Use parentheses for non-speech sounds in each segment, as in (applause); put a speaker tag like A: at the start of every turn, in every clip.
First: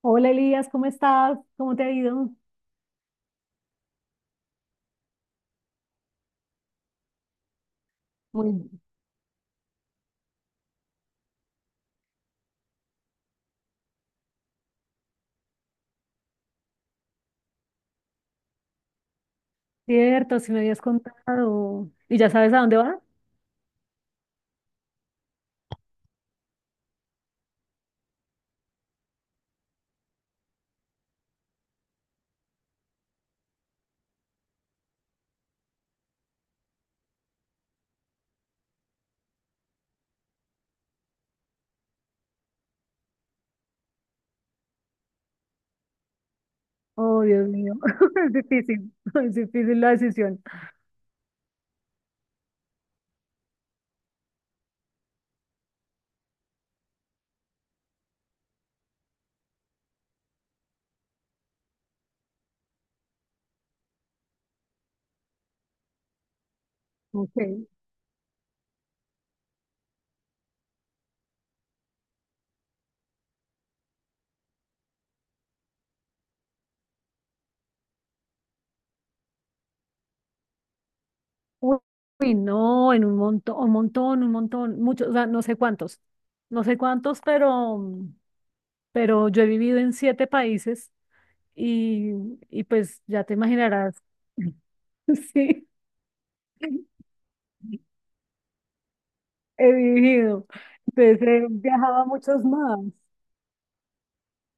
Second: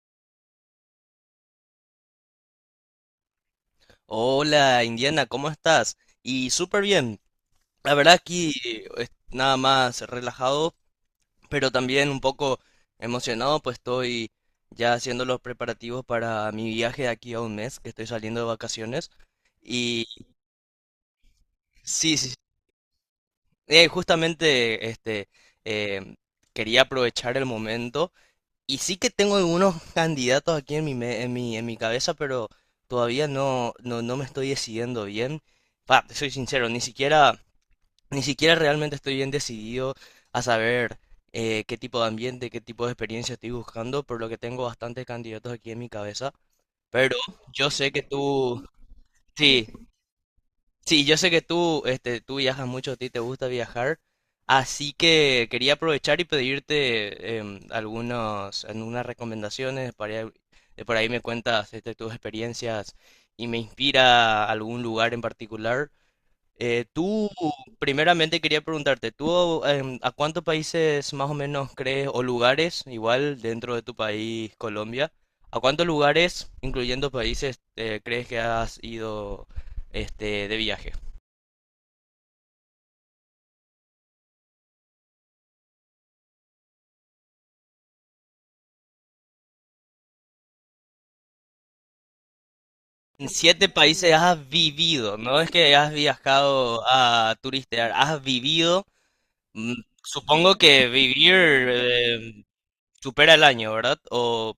A: Hola Elías, ¿cómo estás? ¿Cómo te ha ido?
B: Hola Indiana, ¿cómo estás? Y súper bien. La verdad aquí
A: Muy.
B: es nada más relajado, pero también un poco emocionado, pues estoy ya haciendo los preparativos para mi viaje de aquí a un mes, que estoy saliendo de vacaciones. Y
A: Cierto, si me habías contado.
B: sí,
A: ¿Y ya
B: sí,
A: sabes a dónde va?
B: justamente este, em, quería aprovechar el momento. Y sí que tengo algunos candidatos aquí en mi, me- en mi cabeza, pero todavía no, no, no me estoy decidiendo bien. Pa, te soy sincero, ni siquiera. Ni siquiera realmente estoy bien decidido a saber qué tipo de ambiente, qué tipo de experiencia estoy buscando, por lo que tengo bastantes candidatos aquí en mi cabeza. Pero
A: Oh, Dios
B: yo
A: mío,
B: sé que
A: (laughs) es
B: tú,
A: difícil, (laughs) es
B: sí,
A: difícil la decisión.
B: sí, yo sé que tú, este, tú viajas mucho, a ti te gusta viajar, así que quería aprovechar y pedirte algunas recomendaciones. Por ahí me cuentas este, tus experiencias y me inspira algún lugar en particular. Tú,
A: Ok.
B: primeramente quería preguntarte, ¿tú a cuántos países más o menos crees, o lugares, igual dentro de tu país, Colombia, a cuántos lugares, incluyendo países, crees que has ido este, de viaje?
A: Uy, no, en un montón, un montón, un montón, muchos, o sea, no sé cuántos, no sé cuántos, pero yo he vivido en siete países y, y pues ya
B: En
A: te
B: siete
A: imaginarás.
B: países has vivido,
A: (laughs)
B: no es
A: Sí,
B: que has viajado a turistear, has vivido.
A: he
B: mm,
A: vivido,
B: Supongo que
A: entonces
B: vivir
A: he viajado a muchos
B: em,
A: más,
B: supera el año, ¿verdad? O,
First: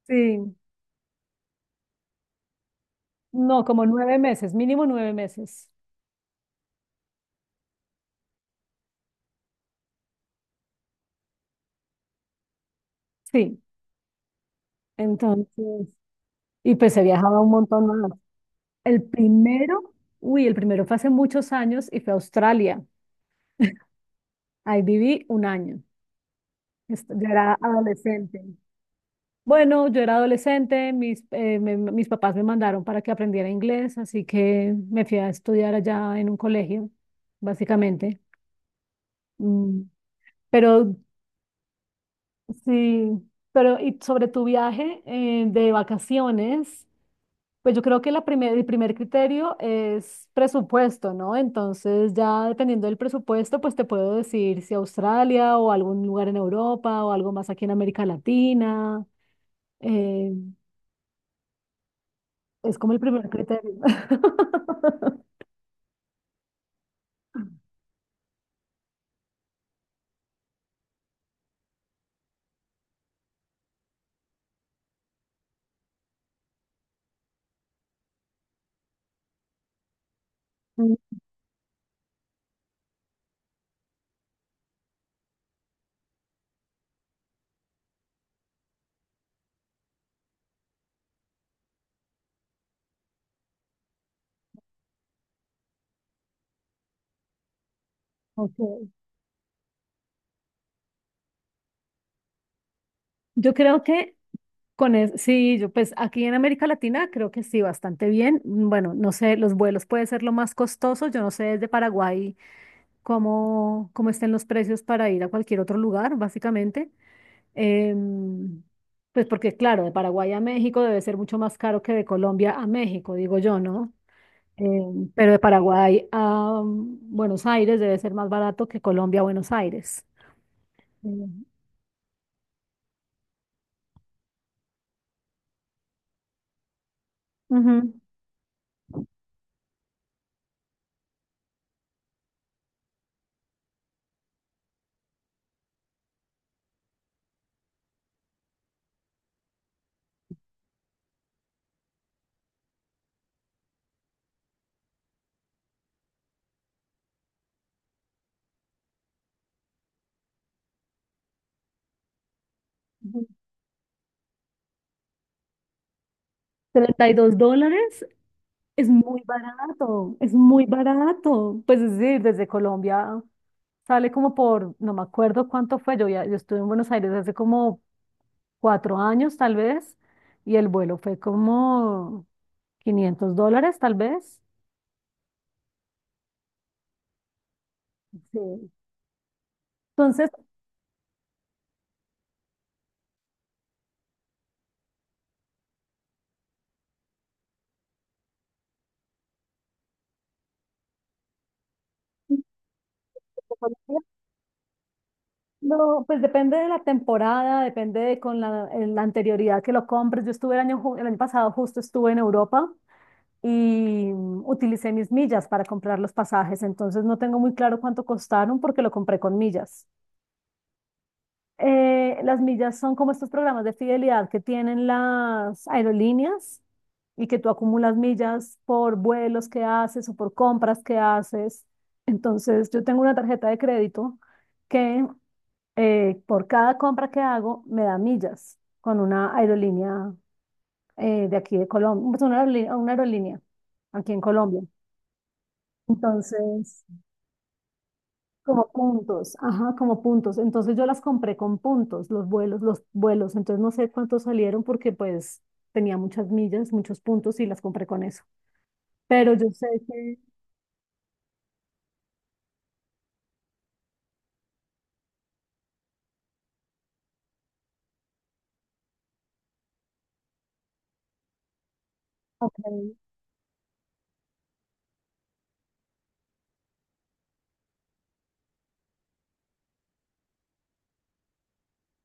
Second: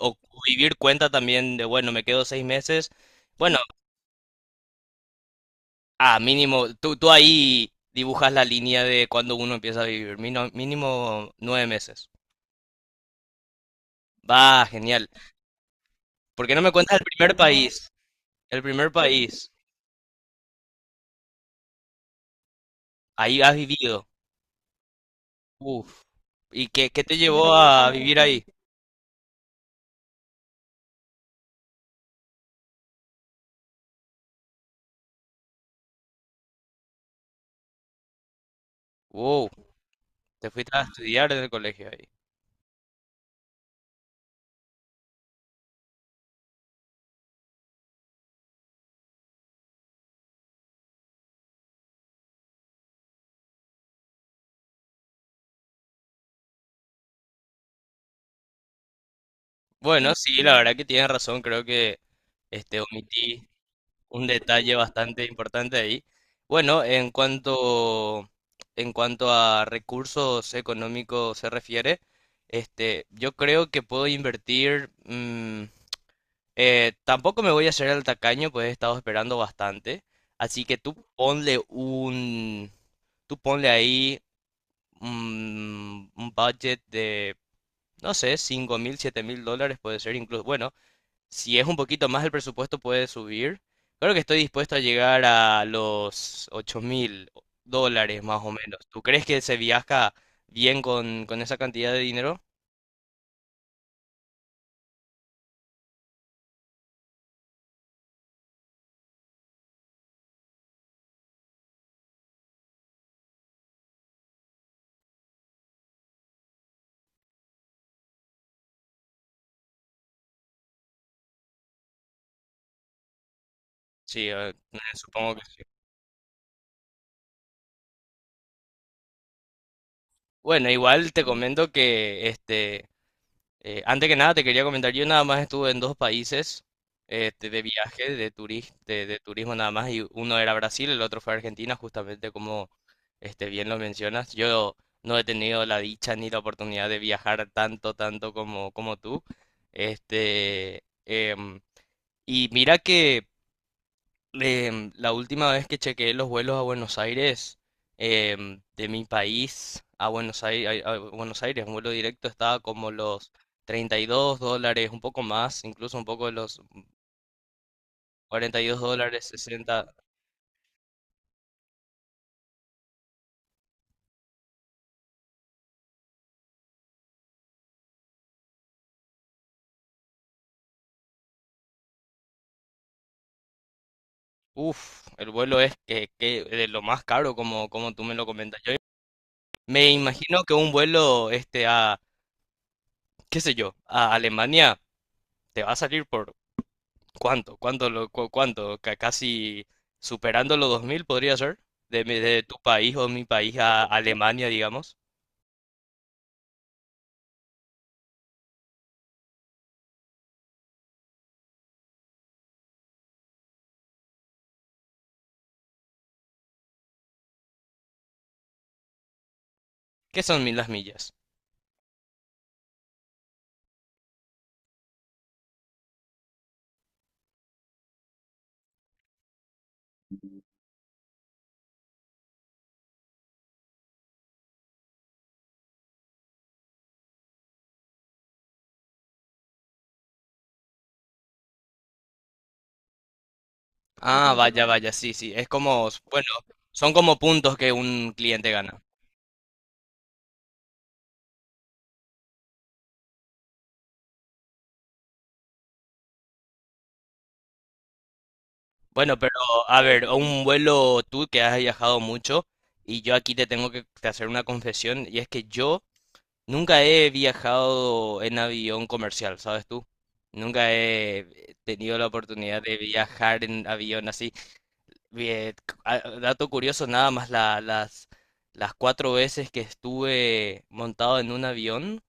B: o
A: sí.
B: vivir cuenta también de, bueno, me quedo 6 meses. Bueno.
A: No, como 9 meses, mínimo 9 meses.
B: Ah, mínimo, tú ahí dibujas la línea de cuando uno empieza a vivir, mínimo 9 meses.
A: Sí,
B: Va, genial.
A: entonces,
B: ¿Por qué no me
A: y pues
B: cuentas
A: he
B: el primer
A: viajado un
B: país?
A: montón más.
B: El primer
A: El
B: país,
A: primero, uy, el primero fue hace muchos años y fue a Australia.
B: ahí has vivido.
A: Ahí viví un año.
B: Uf. ¿Y qué te
A: Yo
B: llevó
A: era
B: a vivir
A: adolescente.
B: ahí?
A: Bueno, yo era adolescente, mis papás me mandaron para que aprendiera inglés, así que me fui a estudiar allá en un colegio, básicamente.
B: Wow,
A: Mm.
B: te fuiste a
A: Pero
B: estudiar desde el colegio ahí.
A: sí, pero y sobre tu viaje de vacaciones. Pues yo creo que el primer criterio es presupuesto, ¿no? Entonces ya dependiendo del presupuesto, pues te puedo decir si Australia o algún lugar en Europa o algo más aquí en América Latina.
B: Bueno,
A: Eh,
B: sí, la verdad que tienes razón, creo que este,
A: es como el primer
B: omití.
A: criterio.
B: Un detalle bastante
A: (laughs)
B: importante ahí. Bueno, en cuanto a recursos económicos se refiere, este, yo creo que puedo invertir. Tampoco me voy a hacer el tacaño, pues he estado esperando bastante, así que tú
A: Mm,
B: ponle un, tú ponle ahí un budget de, no sé, 5.000, $7.000 puede ser incluso, bueno, si es un poquito más el presupuesto, puede subir. Creo que estoy dispuesto a llegar a los $8.000 más o menos.
A: ok.
B: ¿Tú crees que se viaja bien con esa cantidad de dinero?
A: Yo creo que con eso, sí, yo pues aquí en América Latina creo que sí, bastante bien. Bueno, no sé, los vuelos puede ser lo más costoso. Yo no sé desde Paraguay cómo estén los precios para ir a cualquier otro lugar, básicamente. Em, pues porque, claro, de Paraguay a México debe ser mucho más caro que de Colombia a México, digo yo, ¿no?
B: Sí,
A: Pero
B: supongo que
A: de
B: sí.
A: Paraguay a Buenos Aires debe ser más barato que Colombia a Buenos Aires.
B: Bueno, igual te
A: Em,
B: comento que este, antes que nada, te quería comentar, yo nada más estuve en dos países este, de
A: Ujú,
B: viaje, de turismo nada más, y uno era Brasil, el otro fue Argentina, justamente como este, bien lo mencionas. Yo no he tenido la dicha ni la oportunidad de viajar tanto, tanto como tú. Este, em, y mira que la última vez que chequeé los vuelos a Buenos Aires, de mi país a Buenos Aires, a Buenos Aires, un vuelo directo estaba como
A: ujú.
B: los $32, un poco más, incluso un poco de los
A: $32
B: 42
A: es muy
B: dólares, 60.
A: barato, es muy barato. Pues es decir, desde Colombia sale como por, no me acuerdo cuánto fue, yo, ya, yo estuve en Buenos Aires hace como 4 años tal vez, y el vuelo fue como $500 tal vez.
B: Uf, el vuelo es que de lo más caro, como tú me lo comentas. Yo
A: Sí.
B: me
A: Entonces,
B: imagino que un vuelo este, a, qué sé yo, a Alemania te va a salir por, ¿cuánto? ¿Cuánto? ¿Cuánto? Casi superando los 2.000 podría ser. De tu país o mi país a Alemania, digamos.
A: no, pues depende de la temporada, depende de con la anterioridad que lo compres. Yo estuve el año, el año pasado, justo estuve en Europa y utilicé mis millas para comprar los pasajes, entonces no tengo muy claro cuánto costaron porque lo compré con millas.
B: ¿Qué son mil las millas?
A: Las millas son como estos programas de fidelidad que tienen las aerolíneas y que tú acumulas millas por vuelos que haces o por compras que haces. Entonces, yo tengo una tarjeta de crédito que por cada compra que hago me da millas con una aerolínea de aquí de Colombia, pues, una aerolínea aquí en
B: Ah,
A: Colombia.
B: vaya, vaya, sí, sí. Es como, bueno,
A: Entonces,
B: son como puntos que un cliente
A: como
B: gana.
A: puntos, ajá, como puntos. Entonces yo las compré con puntos, los vuelos, los vuelos. Entonces no sé cuántos salieron porque pues tenía muchas millas, muchos puntos y las compré con eso.
B: Bueno, pero
A: Pero yo sé
B: a ver,
A: que,
B: un vuelo tú que has viajado mucho, y yo aquí te tengo que te hacer una confesión y es que yo nunca he viajado en avión comercial, ¿sabes tú? Nunca he tenido la oportunidad
A: ok,
B: de viajar en avión así. Bien, dato curioso, nada más las cuatro veces que estuve montado en un avión,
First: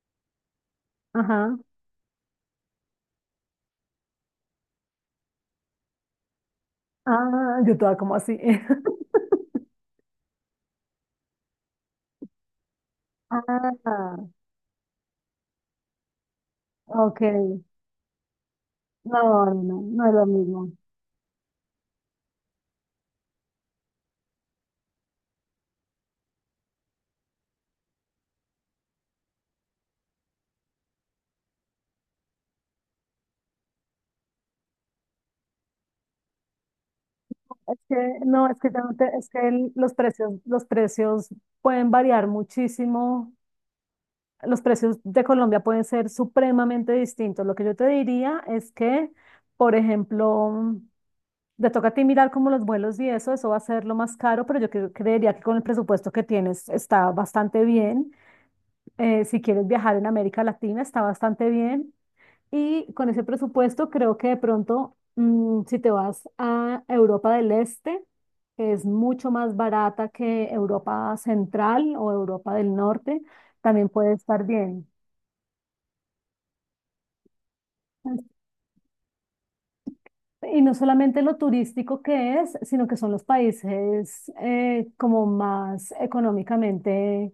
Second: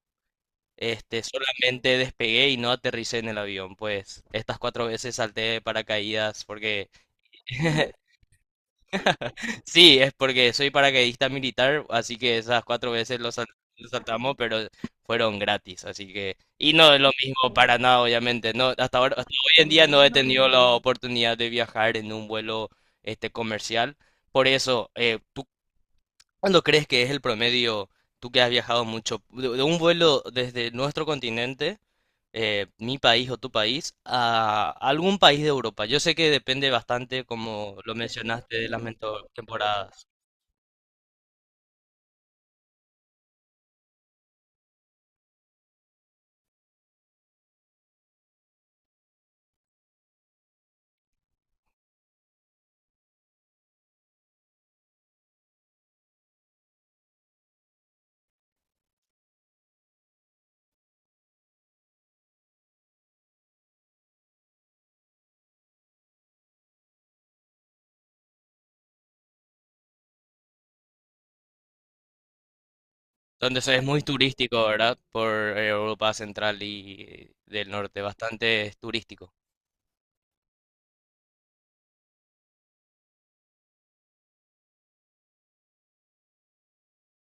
B: este,
A: ajá,
B: solamente despegué y no aterricé en el avión. Pues estas cuatro veces salté de paracaídas porque
A: ah, yo
B: (laughs)
A: estaba como así. (laughs)
B: sí, es porque soy paracaidista militar, así que esas cuatro veces lo
A: Ah,
B: saltamos, pero fueron gratis, así que, y no es lo
A: ok.
B: mismo para nada, obviamente. No, hasta ahora,
A: No,
B: hasta
A: no,
B: hoy en
A: no,
B: día no
A: no
B: he
A: es lo
B: tenido la
A: mismo.
B: oportunidad de viajar en un vuelo este, comercial. Por eso, ¿tú cuándo crees que es el promedio, tú que has viajado mucho, de un vuelo desde nuestro continente, mi país o tu país, a algún país de Europa? Yo sé que depende bastante, como
A: Es
B: lo
A: que, no,
B: mencionaste,
A: es
B: de
A: que, ya
B: las
A: no te-, es
B: mento-
A: que el-, los
B: temporadas.
A: precios, los precios pueden variar muchísimo. Los precios de Colombia pueden ser supremamente distintos. Lo que yo te diría es que, por ejemplo, te toca a ti mirar como los vuelos y eso va a ser lo más caro, pero yo creería que con el presupuesto que tienes está bastante bien. Si quieres viajar en América Latina, está bastante bien. Y con ese presupuesto creo que de pronto, si te vas a Europa del Este, que es mucho más barata que Europa Central o Europa del Norte,
B: Donde es
A: también
B: muy
A: puede estar
B: turístico,
A: bien.
B: ¿verdad? Por Europa Central y del Norte, bastante turístico.
A: Y no solamente lo turístico que es, sino que son los países como más económicamente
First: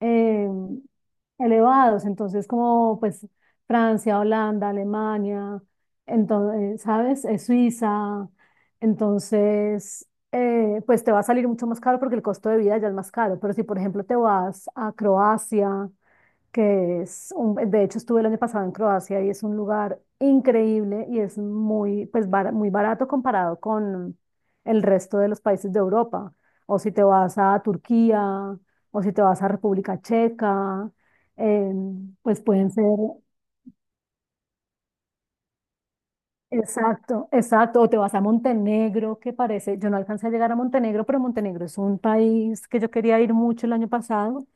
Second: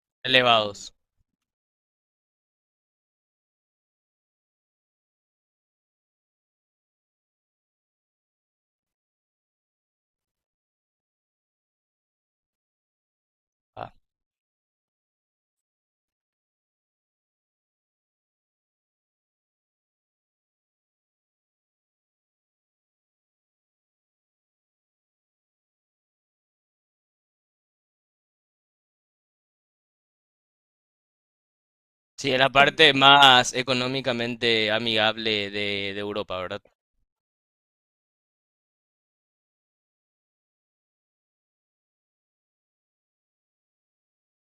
A: eh,
B: Elevados.
A: elevados. Entonces, como pues Francia, Holanda, Alemania, entonces, ¿sabes? Suiza. Entonces, pues te va a salir mucho más caro porque el costo de vida ya es más caro. Pero si, por
B: Ah,
A: ejemplo, te vas a Croacia que es un, de hecho estuve el año pasado en Croacia y es un lugar increíble y es muy, pues, muy barato comparado con el resto de los países de Europa. O si te vas a Turquía, o si te vas a República Checa,
B: sí, es
A: pues
B: la
A: pueden ser,
B: parte más económicamente amigable de Europa, ¿verdad?
A: exacto, exacto, o te vas a Montenegro, que parece, yo no alcancé a llegar a Montenegro, pero Montenegro es un país que yo quería ir mucho el año pasado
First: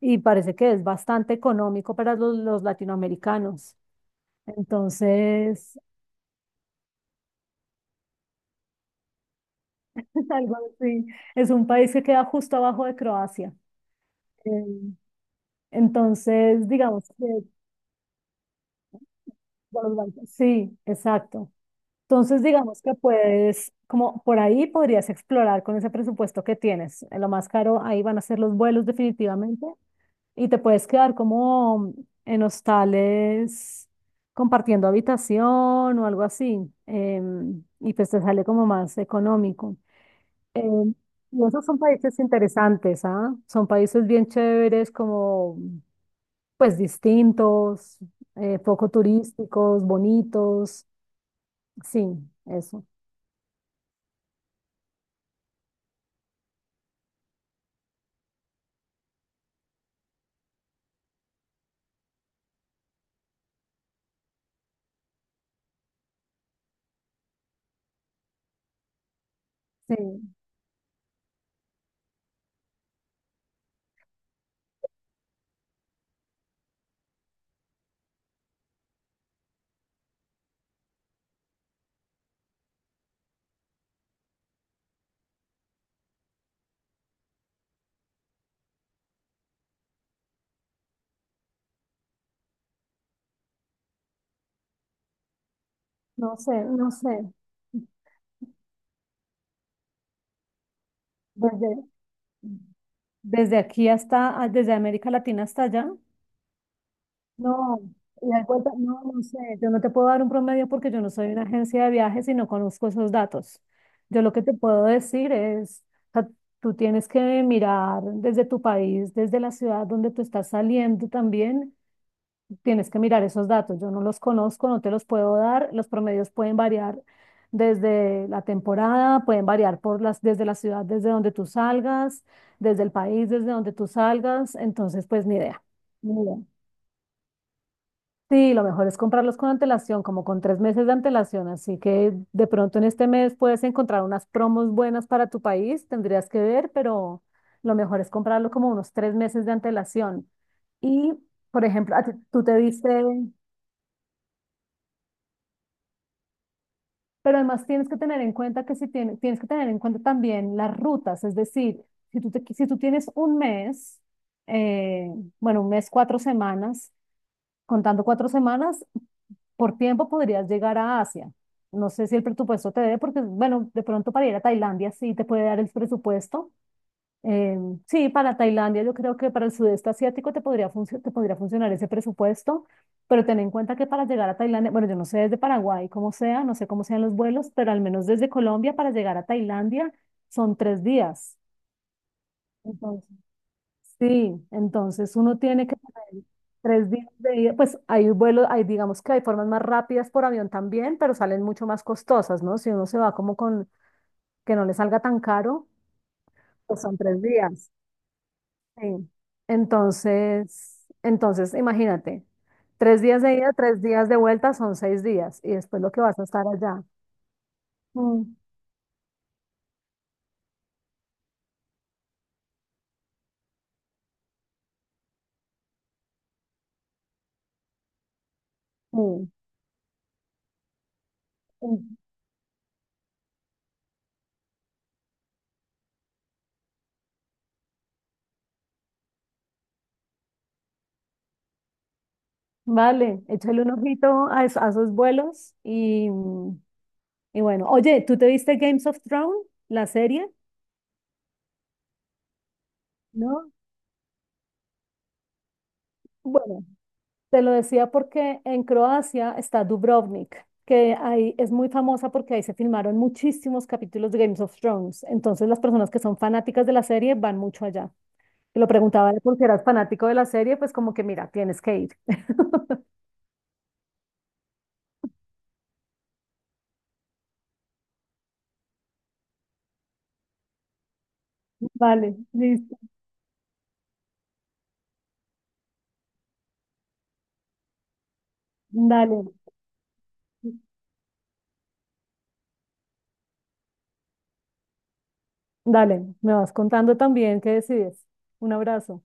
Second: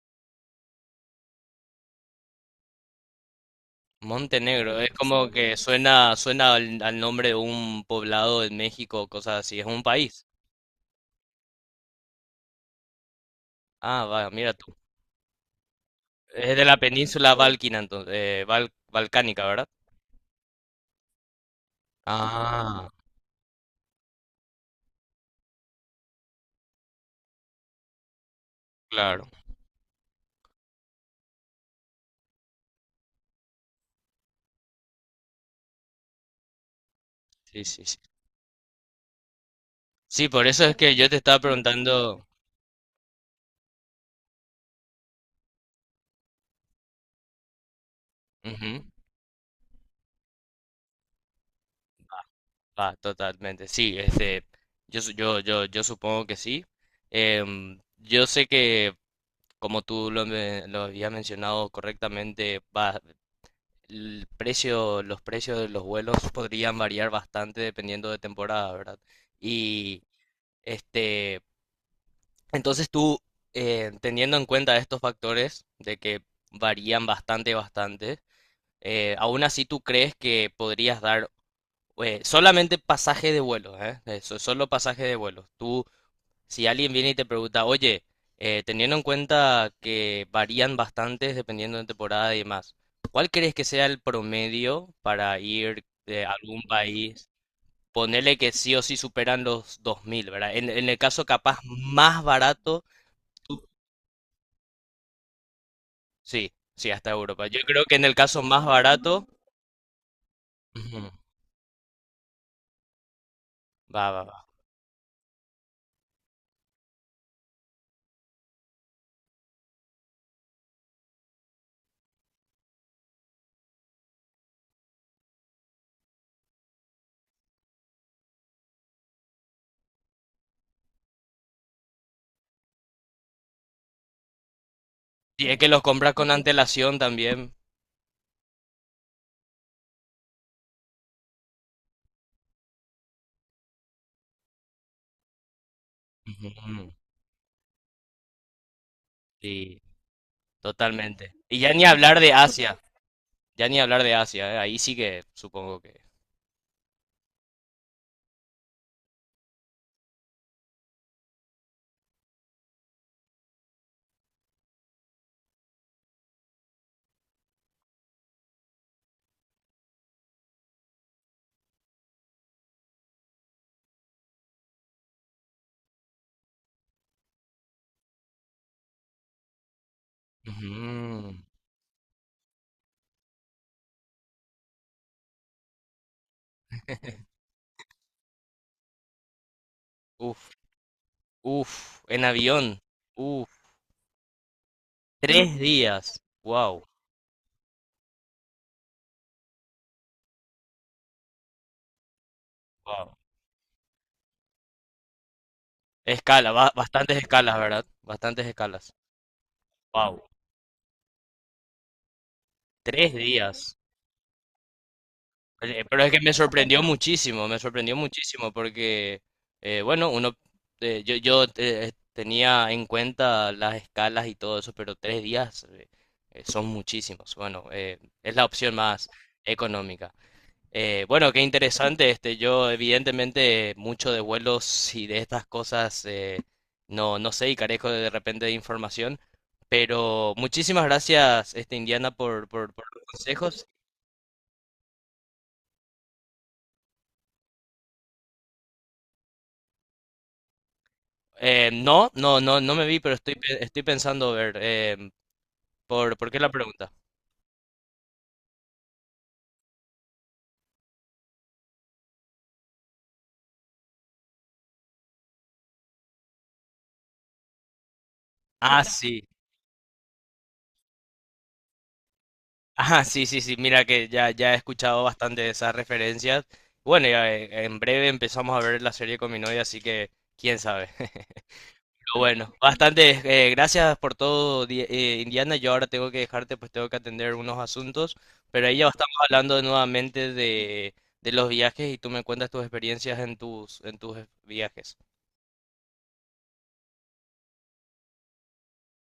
A: y parece que es bastante económico para los latinoamericanos.
B: Montenegro, es como que
A: Entonces,
B: suena, suena al nombre de un poblado en México, cosas así, es un país.
A: (laughs) algo así. Es un país que queda justo abajo de Croacia.
B: Ah, va,
A: Eh,
B: mira tú. Es de
A: Entonces,
B: la
A: digamos que
B: península
A: de
B: balcana, entonces, balcánica, ¿verdad?
A: los Balcanes-, sí, exacto. Entonces, digamos
B: Ah,
A: que puedes, como por ahí podrías explorar con ese presupuesto que tienes. Lo más caro ahí van a ser los vuelos
B: claro.
A: definitivamente y te puedes quedar como en hostales compartiendo habitación o algo así.
B: Sí, sí,
A: Y
B: sí.
A: pues te sale como más económico.
B: Sí, por
A: Eh,
B: eso es que yo te estaba
A: y esos son países
B: preguntando.
A: interesantes, ¿ah? Son países bien chéveres, como pues distintos,
B: Ujú.
A: poco turísticos, bonitos. Sí, eso.
B: Ah, totalmente, sí, este, yo supongo que sí. Yo sé que, como tú lo habías mencionado correctamente, va, los precios de los vuelos podrían variar bastante dependiendo de temporada, ¿verdad?
A: Sí,
B: Y, este, entonces tú, teniendo en cuenta estos factores de que varían bastante, bastante, aún así tú crees que podrías dar solamente pasaje de vuelo, ¿eh? Eso, solo pasaje de vuelo. Tú, si alguien viene y te pregunta, oye, teniendo en cuenta que varían bastantes dependiendo de temporada y demás, ¿cuál crees que sea el promedio para ir de
A: no sé,
B: algún
A: no
B: país?
A: sé.
B: Ponerle que sí o sí superan los 2.000, ¿verdad? En el caso capaz
A: Desde,
B: más barato,
A: desde
B: tú-
A: aquí hasta, desde América Latina hasta allá.
B: sí, sí, hasta Europa. Yo
A: No,
B: creo que en el caso
A: la
B: más
A: vuelta, no, no
B: barato,
A: sé, yo no te puedo dar un promedio porque yo
B: ujú,
A: no soy una agencia de viajes y no conozco esos datos.
B: va,
A: Yo
B: va,
A: lo
B: va.
A: que te puedo decir es, o sea, tú tienes que mirar desde tu país, desde la ciudad donde tú estás saliendo también, tienes que mirar esos datos. Yo no los conozco, no te los puedo dar. Los promedios pueden variar desde la temporada, pueden variar por las, desde la ciudad, desde donde tú salgas, desde el país, desde donde tú salgas. Entonces, pues ni
B: Y es
A: idea.
B: que los compras
A: Ni
B: con
A: idea.
B: antelación también.
A: Sí, lo mejor es comprarlos con antelación, como con 3 meses de antelación. Así que de pronto en este mes puedes encontrar unas promos buenas para tu país, tendrías que ver,
B: Ujú,
A: pero lo mejor es comprarlo como unos 3 meses de
B: sí.
A: antelación. Y,
B: Totalmente. Y
A: por
B: ya ni
A: ejemplo, a ti-
B: hablar de
A: tú te
B: Asia,
A: viste,
B: ya ni hablar de Asia, ahí sí que supongo que.
A: pero además tienes que tener en cuenta que si tienes, que tener en cuenta también las rutas, es decir, si tú tienes un mes, eh, bueno, un mes, 4 semanas, contando 4 semanas, por tiempo podrías llegar a Asia. No sé si el presupuesto te dé, porque, bueno, de pronto para ir a Tailandia sí te puede dar el presupuesto. Eh, sí, para Tailandia yo creo que para el sudeste asiático te podría, funcio- te
B: Ujú.
A: podría funcionar ese presupuesto, pero ten en cuenta que para llegar a Tailandia, bueno, yo no sé desde Paraguay cómo sea, no sé cómo sean los vuelos, pero al menos desde Colombia para llegar a Tailandia
B: Uf,
A: son 3 días.
B: uf, en avión,
A: Entonces,
B: uf,
A: Sí, entonces uno
B: tres
A: tiene que
B: días,
A: tener
B: wow,
A: 3 días de ida. Pues hay vuelos, hay digamos que hay formas más rápidas por avión también, pero salen mucho más costosas, ¿no? Si uno se va
B: wow.
A: como con que no le salga tan caro,
B: Escala, ba-
A: pues son
B: bastantes
A: tres
B: escalas,
A: días.
B: ¿verdad? Bastantes escalas,
A: Sí.
B: wow,
A: Entonces, imagínate, tres
B: tres
A: días de ida,
B: días.
A: 3 días de vuelta son 6 días y
B: Pues,
A: después lo que
B: Pero es
A: vas
B: que
A: a estar allá.
B: me sorprendió
A: Mm,
B: muchísimo porque, bueno, uno, yo tenía en cuenta las escalas y todo eso, pero 3 días son muchísimos. Bueno, es la opción más
A: mm,
B: económica. Bueno, qué
A: mm.
B: interesante, este, yo evidentemente mucho de vuelos y de estas cosas no, no sé y carezco de repente de información, pero muchísimas gracias, este, Indiana, por los
A: Vale, échale
B: consejos.
A: un ojito a esos vuelos y. Y bueno, oye, ¿tú te viste Games of Thrones, la serie?
B: No, no, no, no me vi, pero estoy,
A: ¿No?
B: pe- estoy pensando ver. ¿Por qué la
A: Bueno,
B: pregunta?
A: te lo decía porque en Croacia está Dubrovnik, que ahí es muy famosa porque ahí se filmaron muchísimos capítulos de Games of Thrones. Entonces las personas que son fanáticas de la serie van mucho allá. Y lo
B: Ah,
A: preguntaba de
B: sí.
A: por qué eras fanático de la serie, pues como que mira, tienes que ir. (laughs)
B: Ah, sí, sí, sí. Mira que ya, ya he escuchado bastante de esas referencias. Bueno, ya, en breve empezamos a ver la serie con mi novia, así que quién sabe. (laughs) Pero
A: Vale,
B: bueno,
A: listo,
B: bastante. Gracias por todo, Indiana. Yo ahora tengo que dejarte, pues tengo que atender unos asuntos. Pero ahí ya estamos
A: dale.
B: hablando nuevamente de los viajes y tú me cuentas tus experiencias en tus viajes.
A: Dale, me vas contando también qué decides. Un abrazo.